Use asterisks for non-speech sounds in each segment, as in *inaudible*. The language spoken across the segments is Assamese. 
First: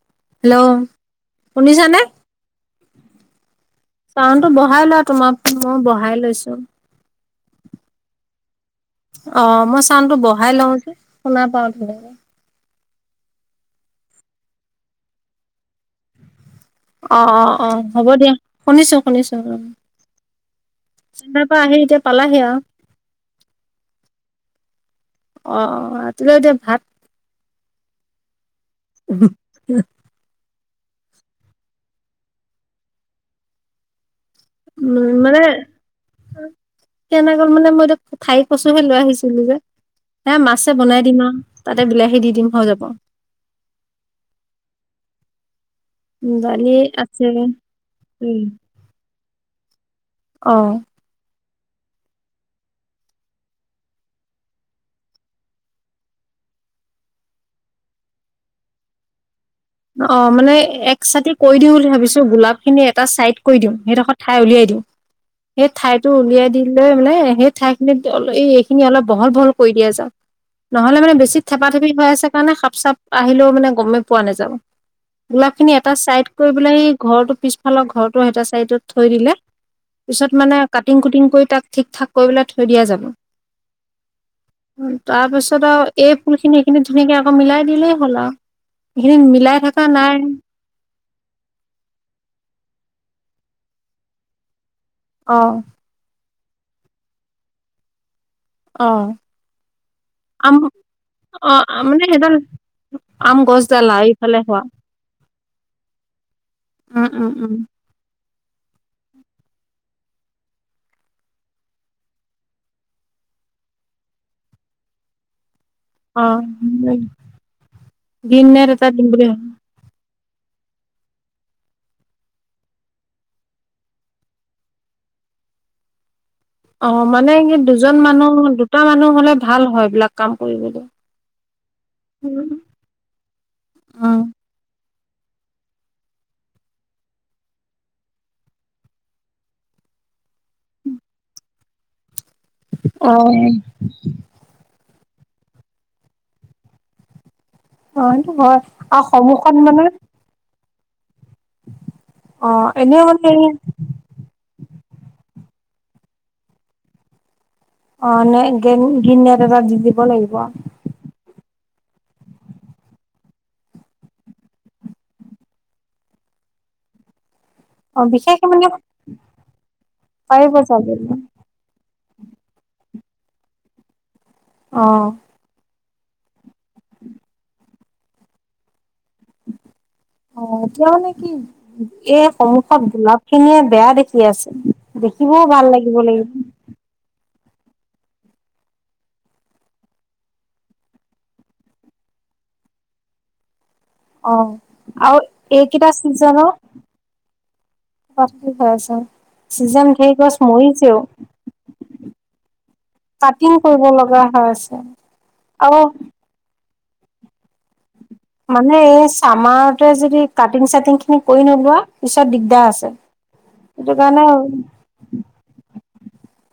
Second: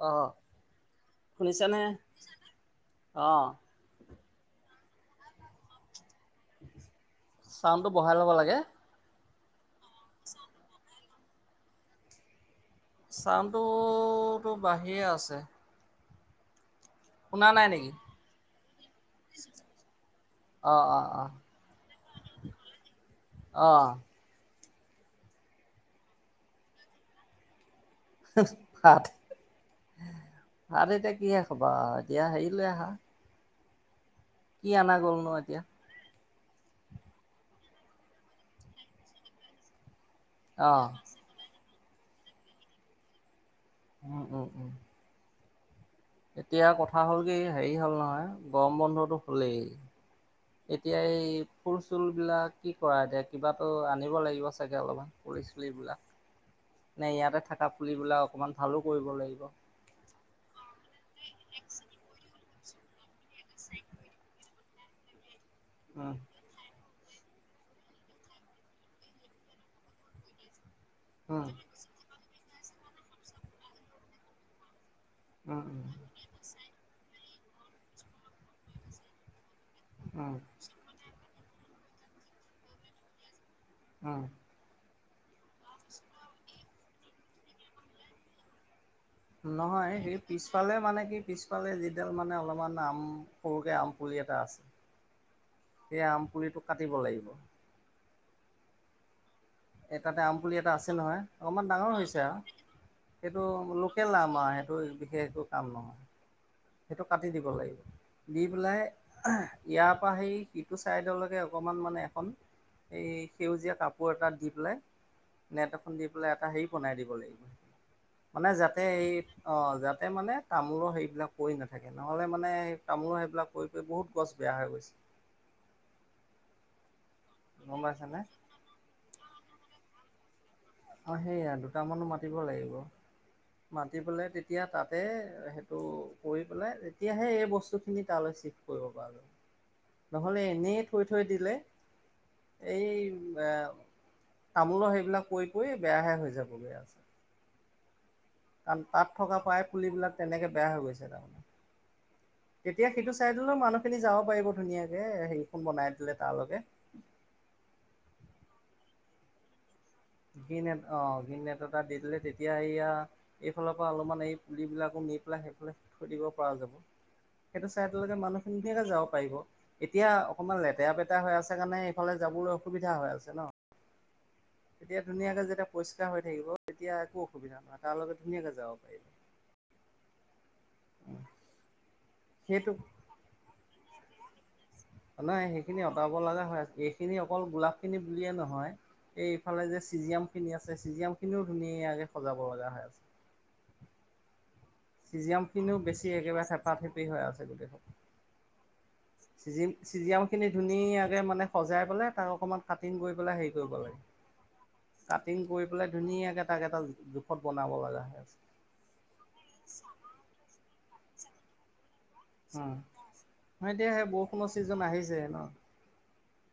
অঁ হেল্ল' শুনিছেনে শুনিছানে অঁ চাউনটো বহাই লোৱা তোমাক মু চাউনটো বঢ়াই ল'ব লাগে অ মই চাউনটো বঢ়াই লওঁ যে শুনা পাও ধুনীয়াকে চাউটোতো তো বাঢ়িয়ে আছে অ অ শুনা নাই অ নেকি হ'ব দিয়া শুনিছো শুনিছো ও অঁ অঁ অঁ চেনাইৰ পৰা আহি এতিয়া পালাহি আৰু অঁ অ অ ৰাতিপুৱাই এতিয়া ভাত হ উহ আৰু এতিয়া কিহে খবা এতিয়া হেৰি লৈ আহা ই উম আমাৰ গ'ল মানে নহয় এতিয়া কেনে গল মানে মই এইটো ঠাই কছোহে লৈ আহিছিলো যে। এ মাছে অঁ বনাই দিম আৰু তাতে বিলাহী দি দিম হৈ যাব। উম উম উম। এতিয়া দালি কথা হ'ল আছে কি হেৰি হ'ল নহয় উম। গৰম বন্ধতটো হলেই। অ' এতিয়া এই। ফুল চুলবিলাক কি কৰা এতিয়া কিবাতো আনিব লাগিব চাগে অলপমান ফুলি চুলিবিলাক। নে ইয়াতে থকা পুলিবিলাক অকমান ভালো কৰিব লাগিব। অ মানে এক চাতি কৈ দিওঁ বুলি ভাবিছো গোলাপ খিনি এটা চাইড। কৈ দিওঁ সেই ডোখৰ ঠাই উলিয়াই দিওঁ। সেই ঠাইতো উম উলিয়াই দিল। মানে সেই ঠাই খিনিত অল এই এইখিনি অলপ বহল বহল কৰি দিয়া যাওক। নহ'লে মানে বেছি উম থেপাথেপি হৈ আছে কাৰণে সাপ চাপ আহিলেও মানে গমেই পোৱা নাযাব। গোলাপ উম, খিনি উম, এটা চাইড কৰি পেলাই সি ঘৰটোৰ পিছফালৰ ঘৰটো সেটা চাইডত থৈ দিলে। উম, পিছত মানে কাটিং কুটিং কৰি তাক ঠিক ঠাক কৰিবলৈ থৈ দিয়া যাব। উম। তাৰ পিছত আৰু এই ফুল খিনি এখিনি ধুনীয়াকে আকৌ মিলাই দিলেই হ'ল আও এখিনি মিলাই। থকা নহয় নাই সেই পিছফালে মানে কি পিছফালে যিডাল মানে অলপমান আম। সৰুকে আম পুলি এটা আছে। অহ। সেই আম পুলিটো কাটিব লাগিব। অ এ তাতে আম আমপুলি এটা আছে নহয় অ', অলপমান ডাঙৰ মানে হৈছে সেইডাল আও। আম সেইটো গছডাল আৰু লোকেল আম ইফালে আ হোৱা সেইটো বিশেষ একো কাম নহয়। সেইটো উম, কাটি উম, দিব উম, লাগিব। দি পেলাই ইয়াৰ পৰা সেই সিটো ছাইডলৈকে অকণমান মানে এখন। এই সেউজীয়া কাপোৰ এটাত দি পেলাই। নেট এখন দি পেলাই এটা হেৰি বনাই অ'। দিব লাগিব। দিন মানে নে যাতে এটা দিম এই বুলি ভাব অ যাতে মানে তামোলৰ সেইবিলাক। পৰি নাথাকে নহ'লে মানে সেই তামোলো সেইবিলাক কৰি প বহুত গছ বেয়া হৈ গৈছে। *inaudible* অ মানে স গম দুজন পাইছানে মানুহ দুটা মানুহ হ'লে ভাল হয় এইবিলাক কাম। কৰিবলৈ অ সেয়া দুটামানো মাতিব উম লাগিব। মাতি অ পেলাই তেতিয়া তাত। তা সেইটো কৰি পেলাই তেতিয়াহে এই বস্তুখিনি তালৈ চিভ কৰিব পাৰ। নহলে এনেই থৈ থৈ দিলে। এই এ তামোলৰ সেইবিলাক কৰি। কে বেয়াহে হৈ যাব বেয়া আছে। হয়টো হয় কাৰণ আৰু তাত থকা সম্মুখত প্ৰায় মানে। পুলিবিলাক তেনেকে বেয়া হৈ গৈছে তাত অ তেতিয়া এনেও সেইটো মানে হেৰি চাইডলৈ মানুহ খিনি যাব পাৰিব ধুনীয়াকে এ হেৰিখন বনাই দিলে তালৈকে। অ নে গেন গিনদা দাদাক জিপে। গিনেপ অপ। বিনেটতাত দি দিলে তেতিয়া এইয়া এইফালৰ পৰা অলপমান এই পুলিবিলাকো নি পেলাই সেইফালে থৈ দিব। পৰা যাব। সেইটো অ চাইটলৈকে বিশেষকে মানুহখিনি মানে খিনিয়াকে ঢেৰ কে যাব পাৰিব এতিয়া পাৰিব অকনমান যাবলে লেতেৰা পেতেৰা হৈ আছে কাৰণে। ফালে যাবলৈ অসুবিধা হৈ আছে ন। অ তেতিয়া ধুনীয়াকে যেতিয়া পৰিষ্কাৰ হৈ থাকিব তেতিয়া একো অসুবিধা নহয় তাৰ লগে ধুনীয়াকে যাও। অ এতিয়া মানে কি এই সেইটো সন্মুখত গোলাপ খিনিয়ে বেয়া দেখ- সি আছে। দেখিবও নাই ভাল সেইখিনি লাগিব অঁতাব লাগিব লগা হয় এইখিনি অকল গোলাপ খিনি বুলিয়ে নহয়। এইফালে যে চিজিয়াম খিনি আছে চিজিয়াম খিনিও ধুনীয়াকে সজাব লগা হৈ আছে। অ আৰু চিজিয়াম খিনিও এইকেইটা বেছি একেবাৰে চিজনৰ থেপা থেপি হৈ আছে হৈ আছে গোটেই- চিজি ছিজন ধেৰ চিজিয়াম গছ খিনি মৰিছেও ধুনীয়াকে মানে সজাই পেলাই তাক অকণমান কাটিন কৰি পেলাই হেৰি কৰিব লাগে। হয়ছে কাটিং কৰি পেলাই ধুনীয়াকৈ তাক এটা জোখত বনাব লাগা হয়। মানে এই চামাৰতে যদি কাটিং চাটিং খিনি কৰি নোলোৱা। পিছত অ দিগদাৰ আছে। ন এতিয়া সেইটো সেই কাৰণে বৰষুণো ছিজন আহিছে ন।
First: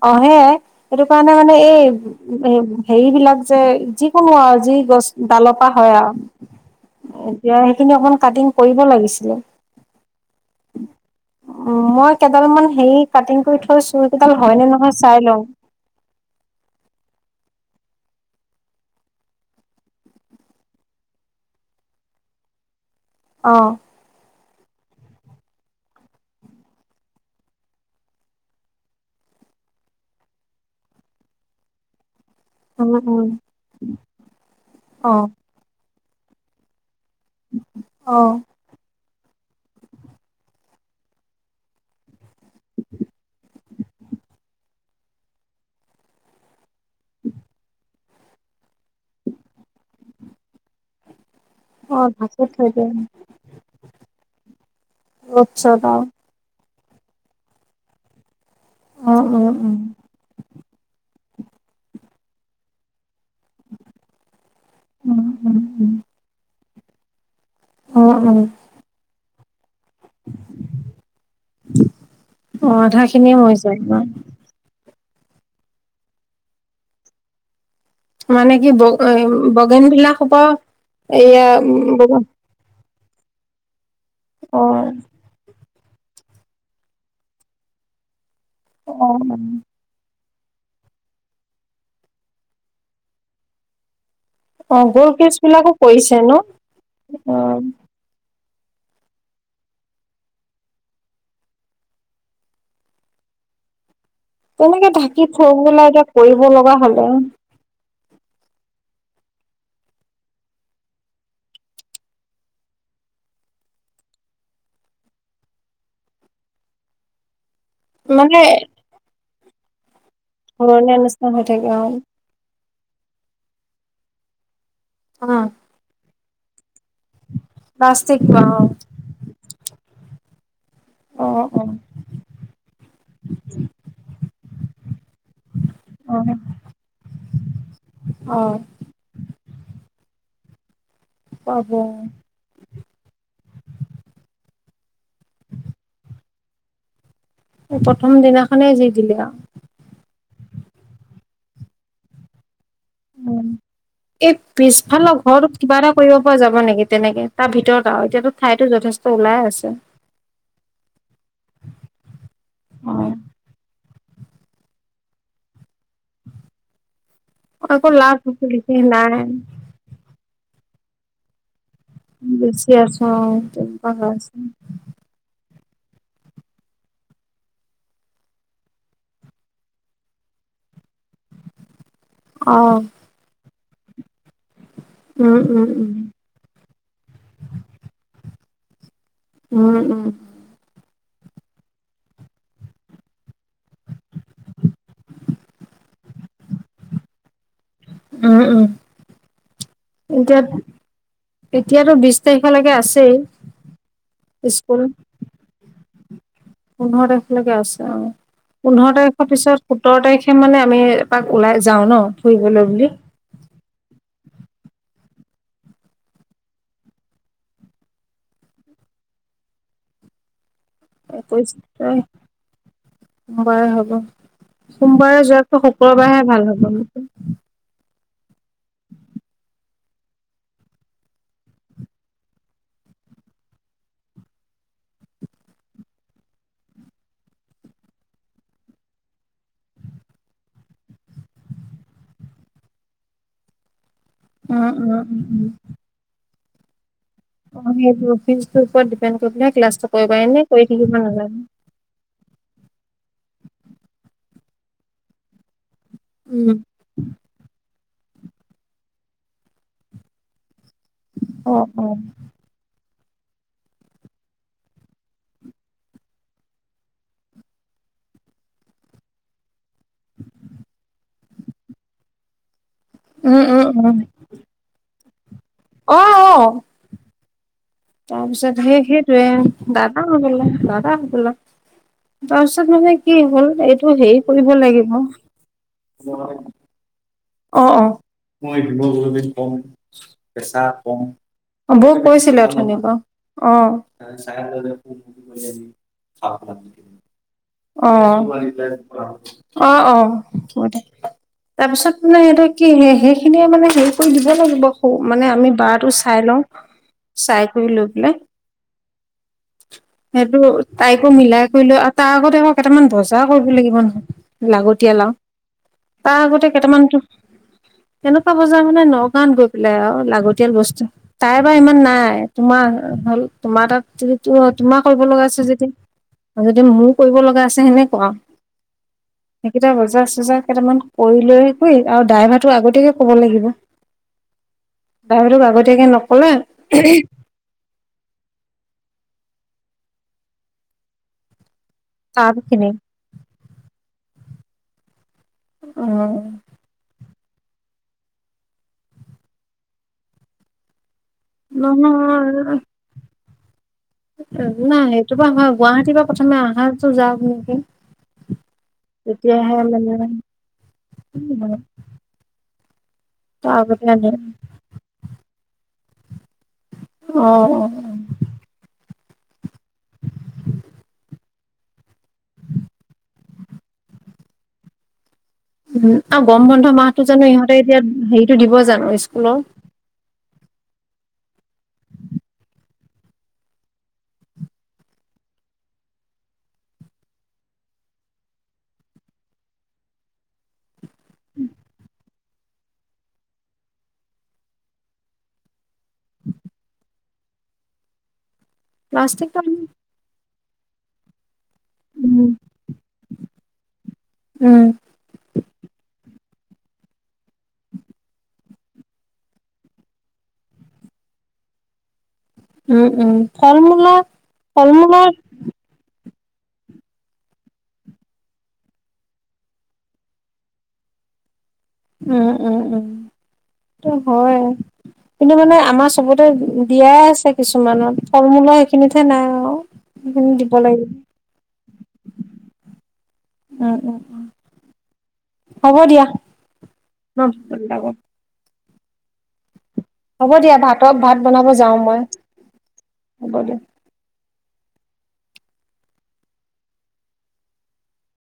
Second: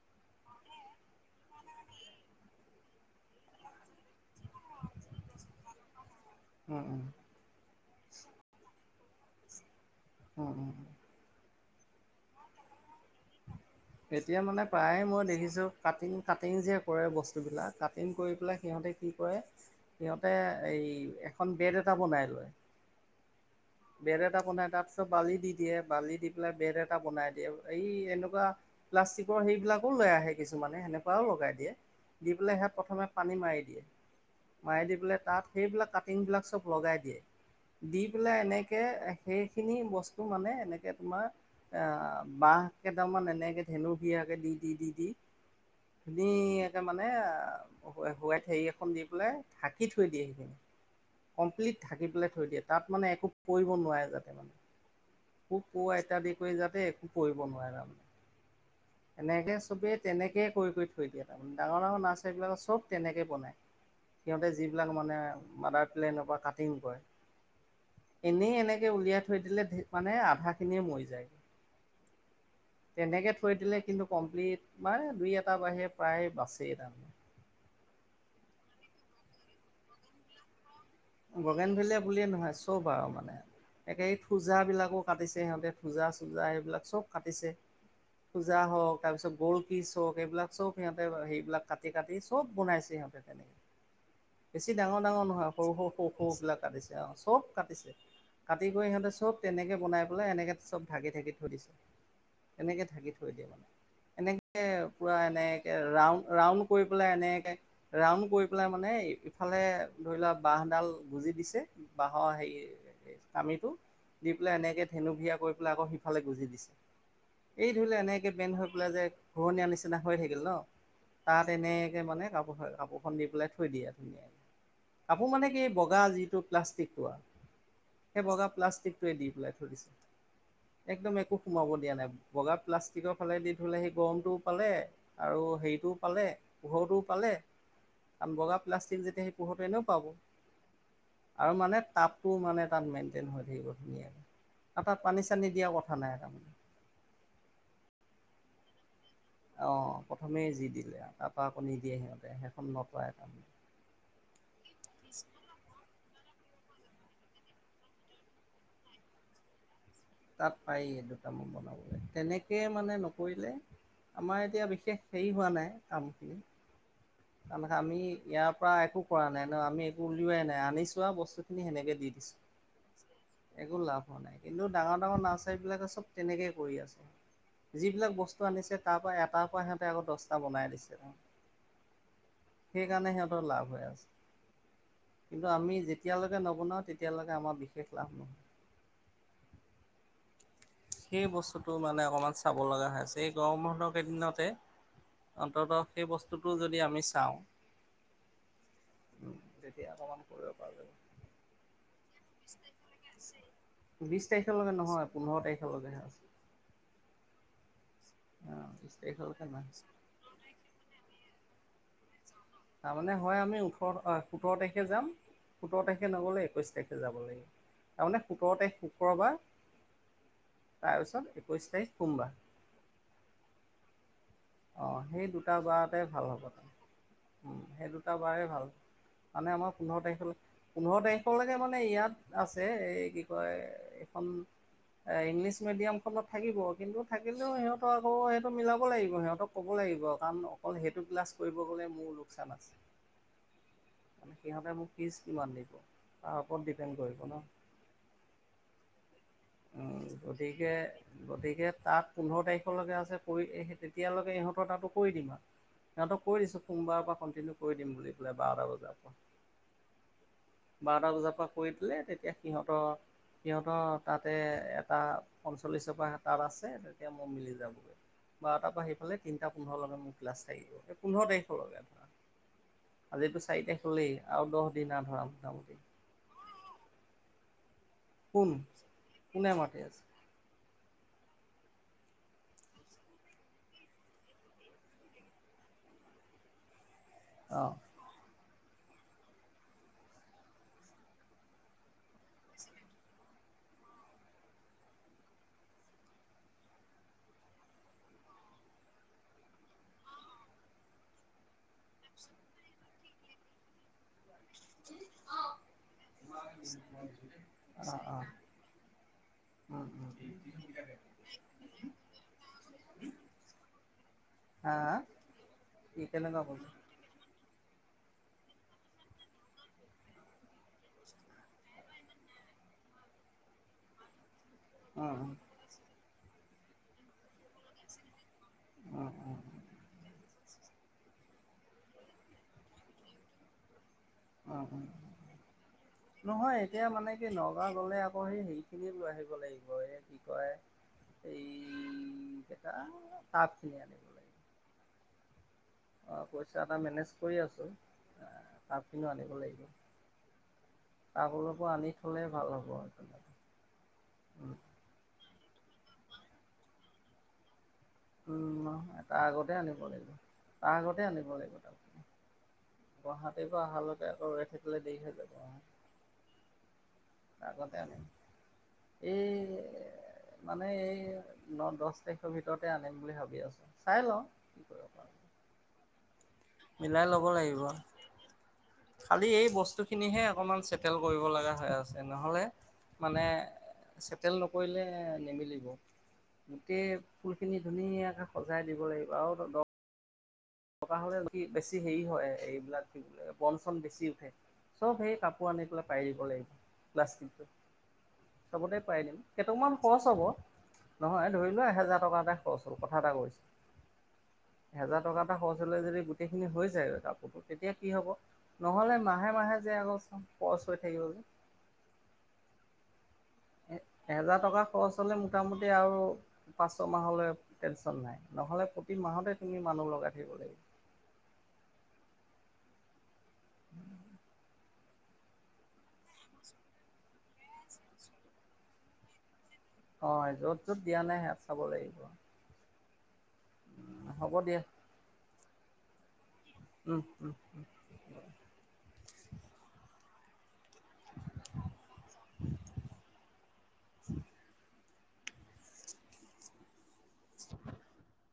অহে সেইটো কাৰণে মানে এই হেৰি বিলাক যে যিকোনো আৰু যি। গছ ডালৰ পা হ'য় আৰু। উম উম। সেই খিনি অকমান কাটিং কৰিব লাগিছিলে। উম, উম। উ মই কেইডাল মান হেৰি কাটিং কৰি থৈছো কেইডাল। এতিয়া মানে প্ৰায়ে মই দেখিছোঁ কাটিং কাটিং যে কৰে বস্তুবিলাক। কাটিং কৰি পেলাই সিহঁতে কি কৰে সিহঁতে এই এখন বেড এটা বনাই লয়। *unintelligible* অ। বে'দ এটা বনাই তাৰ পিছত বালি দি দিয়ে বালি দি পেলাই বে'দ এটা বনাই দিয়ে এই এনেকুৱা। প্লাষ্টিকৰ সেইবিলাকোও লৈ আহে কিছুমানে সেনেকুৱাও লগাই দিয়ে। দি পেলাই সে উম প্ৰথমে উম পানী মাৰি দিয়ে মাৰি দি অ পেলাই তাত সেইবিলাক কাট। বিলাক চব লগাই দিয়ে। দি অ পেলাই এনে। সেইখিনি বস্তু মানে এনেকে তোমাৰ এ বাঁহ কেইটামান এনেকে ধেনু। ধুনীয়াকে দি দি দি দি। মানে হুৱাইত হেৰি এখন দি পেলাই ঢাকি থৈ দিয়ে সেইখিনি। কমপ্লিট অ থঢাকি পেলাই ঢাকি থৈ দিয়ে তাত দিয়া মানে এক। কৰিব নোৱাৰে যাতে মানে ৰ'দ খুব চ'দ ক আৰু ইত্যাদি কৰি যাতে। পৰিব নোৱাৰে তমানে উম উম এনেকে উম চবেই তেনেকেই কৰি কৰি থৈ দিয়ে। তাৰ ডাঙৰ ডাঙৰ নাচাৰি বিলাক'ত চব তেনেকে। ব সিহঁতে যিবিলাক মানে উম মাডাৰ উম প্লেনৰ পৰা কাটিং কৰে। উম উম এনেই এনেকে উলিয়াই থৈ দিলে মানে আধা খিনিয়ে মৰি যায়। অ আধা তেনেকে খিনিয়ে মৰি থৈ দিলে যায় ন? কিন্তু কমপ্লিট মান। দুই এটা বাহিৰে প্ৰায় বাছেই তাৰমানে। মানে কি বগ বগেন বিলাক হ'পা। বগেন ভেলিয় বুলিয়ে নহয় চব আৰু। মানে একে অ থোজাবিলাকো কাটিছে সিহঁতে থোজা- চোজা সেইবিলাক চব কাটিছে। খূজা হওক, অ তাৰ পিছত গ'ল্ড কিচ হওক। এইবিলাক চব সিহঁতে সেইবিলাক কাটি কাটি চব বনাইছে সিহঁতে তেনেকে। অ গোল্ডকিছ বিলাকো কৰিছে। মোহ ন বিলাক কাটিছে অ চব কাটিছে। কাটি কৰি সিহঁতে চব তেনেকে বনাই পেলাই এনেকে চব ঢাকি ঢাকি থৈ দিছে। এনেকে থাকি থৈ দিয়ে। এনেকে তেনেকে পুৰা ঢাকি থৈ এনেকে পেলাই এতিয়া ৰাউন্ড কৰিব ৰাউন্ড লগা কৰি হলে পেলাই এনেকে। ৰাউন্ড কৰি পেলাই মানে ইফালে ধৰি লোৱা বাঁহডাল। গুজি দিছে বাঁহৰ হেৰি কামিটো। দি পেলাই এনেকে ধেনু ভিয়া কৰি পেলাই আকৌ সিফালে গুজি দিছে। এই ধৰিলে এনেকে মানে বেন হৈ পেলাই যে ঘূৰণীয়া নিচ। নিচিনা হৈ থাকিল ন ঘৰণীয়া নিচিনা হৈ তাত থাকে অ এনেকে মানে কাপোৰ কাপোৰখন দি পেলাই থৈ দিয়ে। অ কাপোৰ মানে কি বগা যিটো প্লাষ্টিক। প্লাষ্টিক সেই অ বগা প্লাষ্টিকোৱে দি পেলাই থৰিছে। একদম অ একো সোমাব দিয়া নাই বগা প্লাষ্টিকৰ ফালে দি ধলে সেই গৰমটোও পালে আৰু। হেৰিতটোও অ অ পালে, পোহৰৰতও পালে, কাৰণ অ বগা প্লাষ্টিক যেতিয়া। পোহতেনেও পাব আৰু পাব মানে তাপটো মানে। তাত মেইনটেইন হৈ থাকিব ধুনীয়াকৈ আৰু তাত পানী চানী দিয়াৰ কথা নাই তাৰমানে। প্ৰথম দিনাখনে যি দিলে আও। অ প্ৰথমে যি দিলে তাৰপৰা আকৌ নিদিয়ে সিহঁতে শেষ। উম এই পিছফালৰ ঘৰটোত কিবা এটা কৰিব। পৰা যাব নেকি তেনেকে তাৰ ভিতৰত আৰু এতিয়াতো ঠাইতো যথেষ্ট ওলাই আছে। তাত পায়েই দুটামান বনাবলৈ তেনেকে মানে অ নকৰিলে। আমাৰ এতিয়া বিশেষ হেৰি হোৱা নাই কামখিনি। কাৰ আকৌ আমি লাভ ইয়াৰ পৰা লিখি একো কৰা নাই ন আমি একো উলৱাই নাই আনিছো বস্তু। বেছি আছো ভাল আছো। ৰ নাৰ্চাৰী বিলাকে চব তেনেকে কৰি আছে। যিবিলাক বস্তু আনিছে তাৰ পৰা এটাৰ পৰা সিহঁতে আকৌ দস্তা বনাই দিছে। অ সেইকাৰণে সিহঁতৰ লাভ হৈ আছে। উম কিন্তু উম আমি যেতিয়ালৈকে নবনাও তেতিয়ালৈকে আমাৰ বিশেষ লাভ নহয়। উম উম। সেই বস্তুতটো মানে অকমান চাব লগা হৈ আছে এই গৰমৰ কেইদিনতে। অন্তত সেই বস্তুটো যদি আমি চাওঁ। উম উম তেতিয়া অকণমান এতিয়া কৰিব পৰা যাব। এতিয়াতো বিছ। তাৰিখলৈকে আছেই স্কুল। বজাই আছো। পোন্ধৰ তাৰিখলৈকে আছে অ অ পোন্ধৰ বিশ তাৰিখৰ তাৰিখলৈকে নাই। পিছত সোতৰ তাৰিখে মানে আমি এপাক। ওলাই যাওঁ ন। ফুৰিবলৈ বুলি তাৰমানে হয় আমি ওঠৰত অ। সোতৰ তাৰিখে যাম সোতৰ তাৰিখে নগ'লে একৈছ তাৰিখে যাব লাগিব। তাৰমানে সোতৰ তাৰিখ শুক্ৰবাৰ। তাৰপিছত একৈশ একৈছ তাৰিখ প্ৰাই সোমবাৰ সোমবাৰ হ'ব। অ সোমবাৰে সেই দুটা যোৱাতকৈ বাৰতে শুকুৰবাৰহে ভাল হ'ব তাৰমানে। নেকি। উম সেই দুটা বাৰে ভাল। মানে আমাৰ পোন্ধৰ তাৰিখলৈ পোন্ধৰ তাৰিখলৈকে মানে ইয়াত আছে এই কি কয়। কম। এ ইংলিছ মিডিয়াম খনত থাকিব কিন্তু থাকিলেও সিহঁতক আকৌ সিহটো মিলাব লাগিব সিহঁত। তক ক'ব লাগিব কাৰণ অকল সেইটো ক্লাছ কৰিব গ'লে মোৰ লোকচান আছে। মানে সিহঁতে উম মোক উম ফিজ উম উম কিমান দিব, তাৰ ওপৰত ডিপেণ্ড কৰিব। ন অ সেইটো ফিজ তোৰ ওপৰত ডিপেণ্ড কৰি পেলাই ক্লাছটো উম, কৰিবা এনে কৰি গতিকে থাকিব নালাগে গতিকে তাত পোন্ধৰ তাৰিখলৈকে আ যে কৰি এহেতে তেতিয়ালৈকে ইহঁতৰ কামটো কৰি দিম আৰু, তাহাতক কৈ উম দিছোঁ সোমবাৰৰপৰা কনটিনিও কৰি দিম বুলি পেলাই বাৰটা বজাৰ পৰা। বাৰটা বজাৰ পৰা অ কৰি অ দিলে তেতিয়া সিহঁতৰ সিহঁতৰ। তাতে এটা পঞ্চল্লিছৰ পৰা তাত আছে তেতিয়া মই মিলি যাবগৈ। বাৰটা পৰা আহিফালে তিনিটা পোন্ধৰলৈকে মোৰ ক্লাছ থাকিব এই পোন্ধৰ তাৰিখলৈকে ধৰা। আজিতু উম চাৰি তাৰিখ উম উম হলেই আৰু দহ দিন ধৰা মোটামুটি। অ অ। কোন তাৰপিছত সেই কোনে সেইটয়ে মাতি আছে? দাদা হৈ গোলে দাদা হৈ গল। তাৰপিছত মানে কি হ'ল এইটো হেৰি কৰিব লাগিব। অ অ। মই ভিম বিন কম কেঁচা কম। বৌক কৈছিলে অথনি পৰা অ। চফ নক *unintelligible* অ অ অ তাৰপিছত। মানে সটো কি সেইখিনিয়ে মানে হেৰি কৰি দিব লাগিব আকৌ মানে আমি বাৰটো চাই লওঁ। চাই কৰি লৈ অ', পলে। অ', *unintelligible* সেইটো তাইকো মিলাই কৰি লৈ আৰু তাৰ আগতে আকৌ কেইটামান বজা কৰিব লাগিব নহয়। হা হা লাগতিয়ালা কি নহয় তাৰ কেনেকুৱা আগতে কৰিছে? কেইটামান। *unintelligible* তেনেকুৱা বজাৰ মানে নগাঁৱত গৈ পেলাই আৰু লাগতিয়াল বস্তু তাই বা ইমান নাই তোমাৰ। হল তোমাৰ তাত যদি তোমাৰ কৰিব লগা উম, আছে যদি আৰু যদি মোৰ কৰিব লগা আছে সেনেকুৱা উম, উম, উম, সেইকেইটা বজাৰ- চজাৰ কেইটামান কৰি লৈ আৰু ড্ৰাইভাৰটো আগতীয়াকে ক'ব লাগিব, উম, উম। ড্ৰাইভাৰটো আগতে নহয় এতিয়া মানে কি নগাঁও গলে আকৌ সেই হেৰি খিনিয় লৈ আহিব লাগি উম তাপ খিনি তেইটা তাপ চিনি আনিব লাগিব। অ পইচা এটা মেনেজ কৰি আছোঁ, শাক পিনো আনিব লাগিব। শাক অলপো আনি থলে ভাল হ'ব আৰু তেনে। একো নাই সেইটো পৰা হয় গুৱাহাটীৰ পৰা প্ৰথমে আহা যাও নেকি। উম নয় তাৰ তেতিয়াহে আগতে আনিব লাগিব, মানে তাৰ আগতে আনিব লাগিব তাৰ তাৰ গুৱাহাটীৰ পৰা আগতে অহালৈকে আনে আকৌ ৰৈ থাকিলে দেৰি হৈ যায় গুৱাহাটী অহ এ মানে এই ন- দশ তাৰিখৰ ভিতৰতে আনিম বুলি ভাবি আছো চাই লওঁ। উম আৰু গৰম বন্ধ মিলাই মাহতটো ল'ব জানো ইহঁতে লাগিব। এতিয়া হেৰিটো দিব জানো খালি স্কুলৰ? এই বস্তুখিনিহে অকণমান চেটেল কৰিব লাগা হৈ আছে নহ'লে মানে চেটেল নকৰিলে নিমিলিব। গোটেই ফুলখিনি ধুনীয়াকে সজাই দিব লাগিব আৰু দ থকা হ'লে কি বেছি হেৰি হয় এইবিলাক কি বোলে বন চন -বেচি উঠে। চব সেই কাপোৰ আনি পেলাই পাই দিব লাগিব প্লাষ্টিকটো। চবতে পাই দিম প্লাষ্টিকটো আমি কেইটকমান খৰচ হ'ব নহয়। তুমি বা এক হাজাৰ উম, টকাকে খৰচ হ কথা এটা কৈছোঁ, উম, হেজাৰ টকা বুলে যদি গোটেইখিনি হৈ যায় কাপোৰো তেতিয়া কি হব নহলে মাহে মাহে যে আকৌ পচ কৈ থাকিবলে উম উম। ফল এ মূলৰ এহেজাৰ টকা ফল খৰচ মূলৰ হলে মোটামুটি আও পাঁচ ছ মাহলৈ টেনছন নাই নহলে প্ৰতি মাহতে তুমি মানুহ লগাই থাকিব লাগিব। *inaudible* উম উম উম হয়- কিন্তু মানে আমাৰ চবতে বিয়াই আছে কিছুমানৰ ফল মূলৰ সেইখিনিতহে নাই আও। অ য'ত য'ত দিয়া নাই সে চাব লাগিব। উম উম উম, হ'ব দিয়া হ'ব দিয়া। উম ন, উম উম হ'ব দিয়া ভাতক ভাত বনাব যাওঁ মই, হ'ব দিয়া। *inaudible*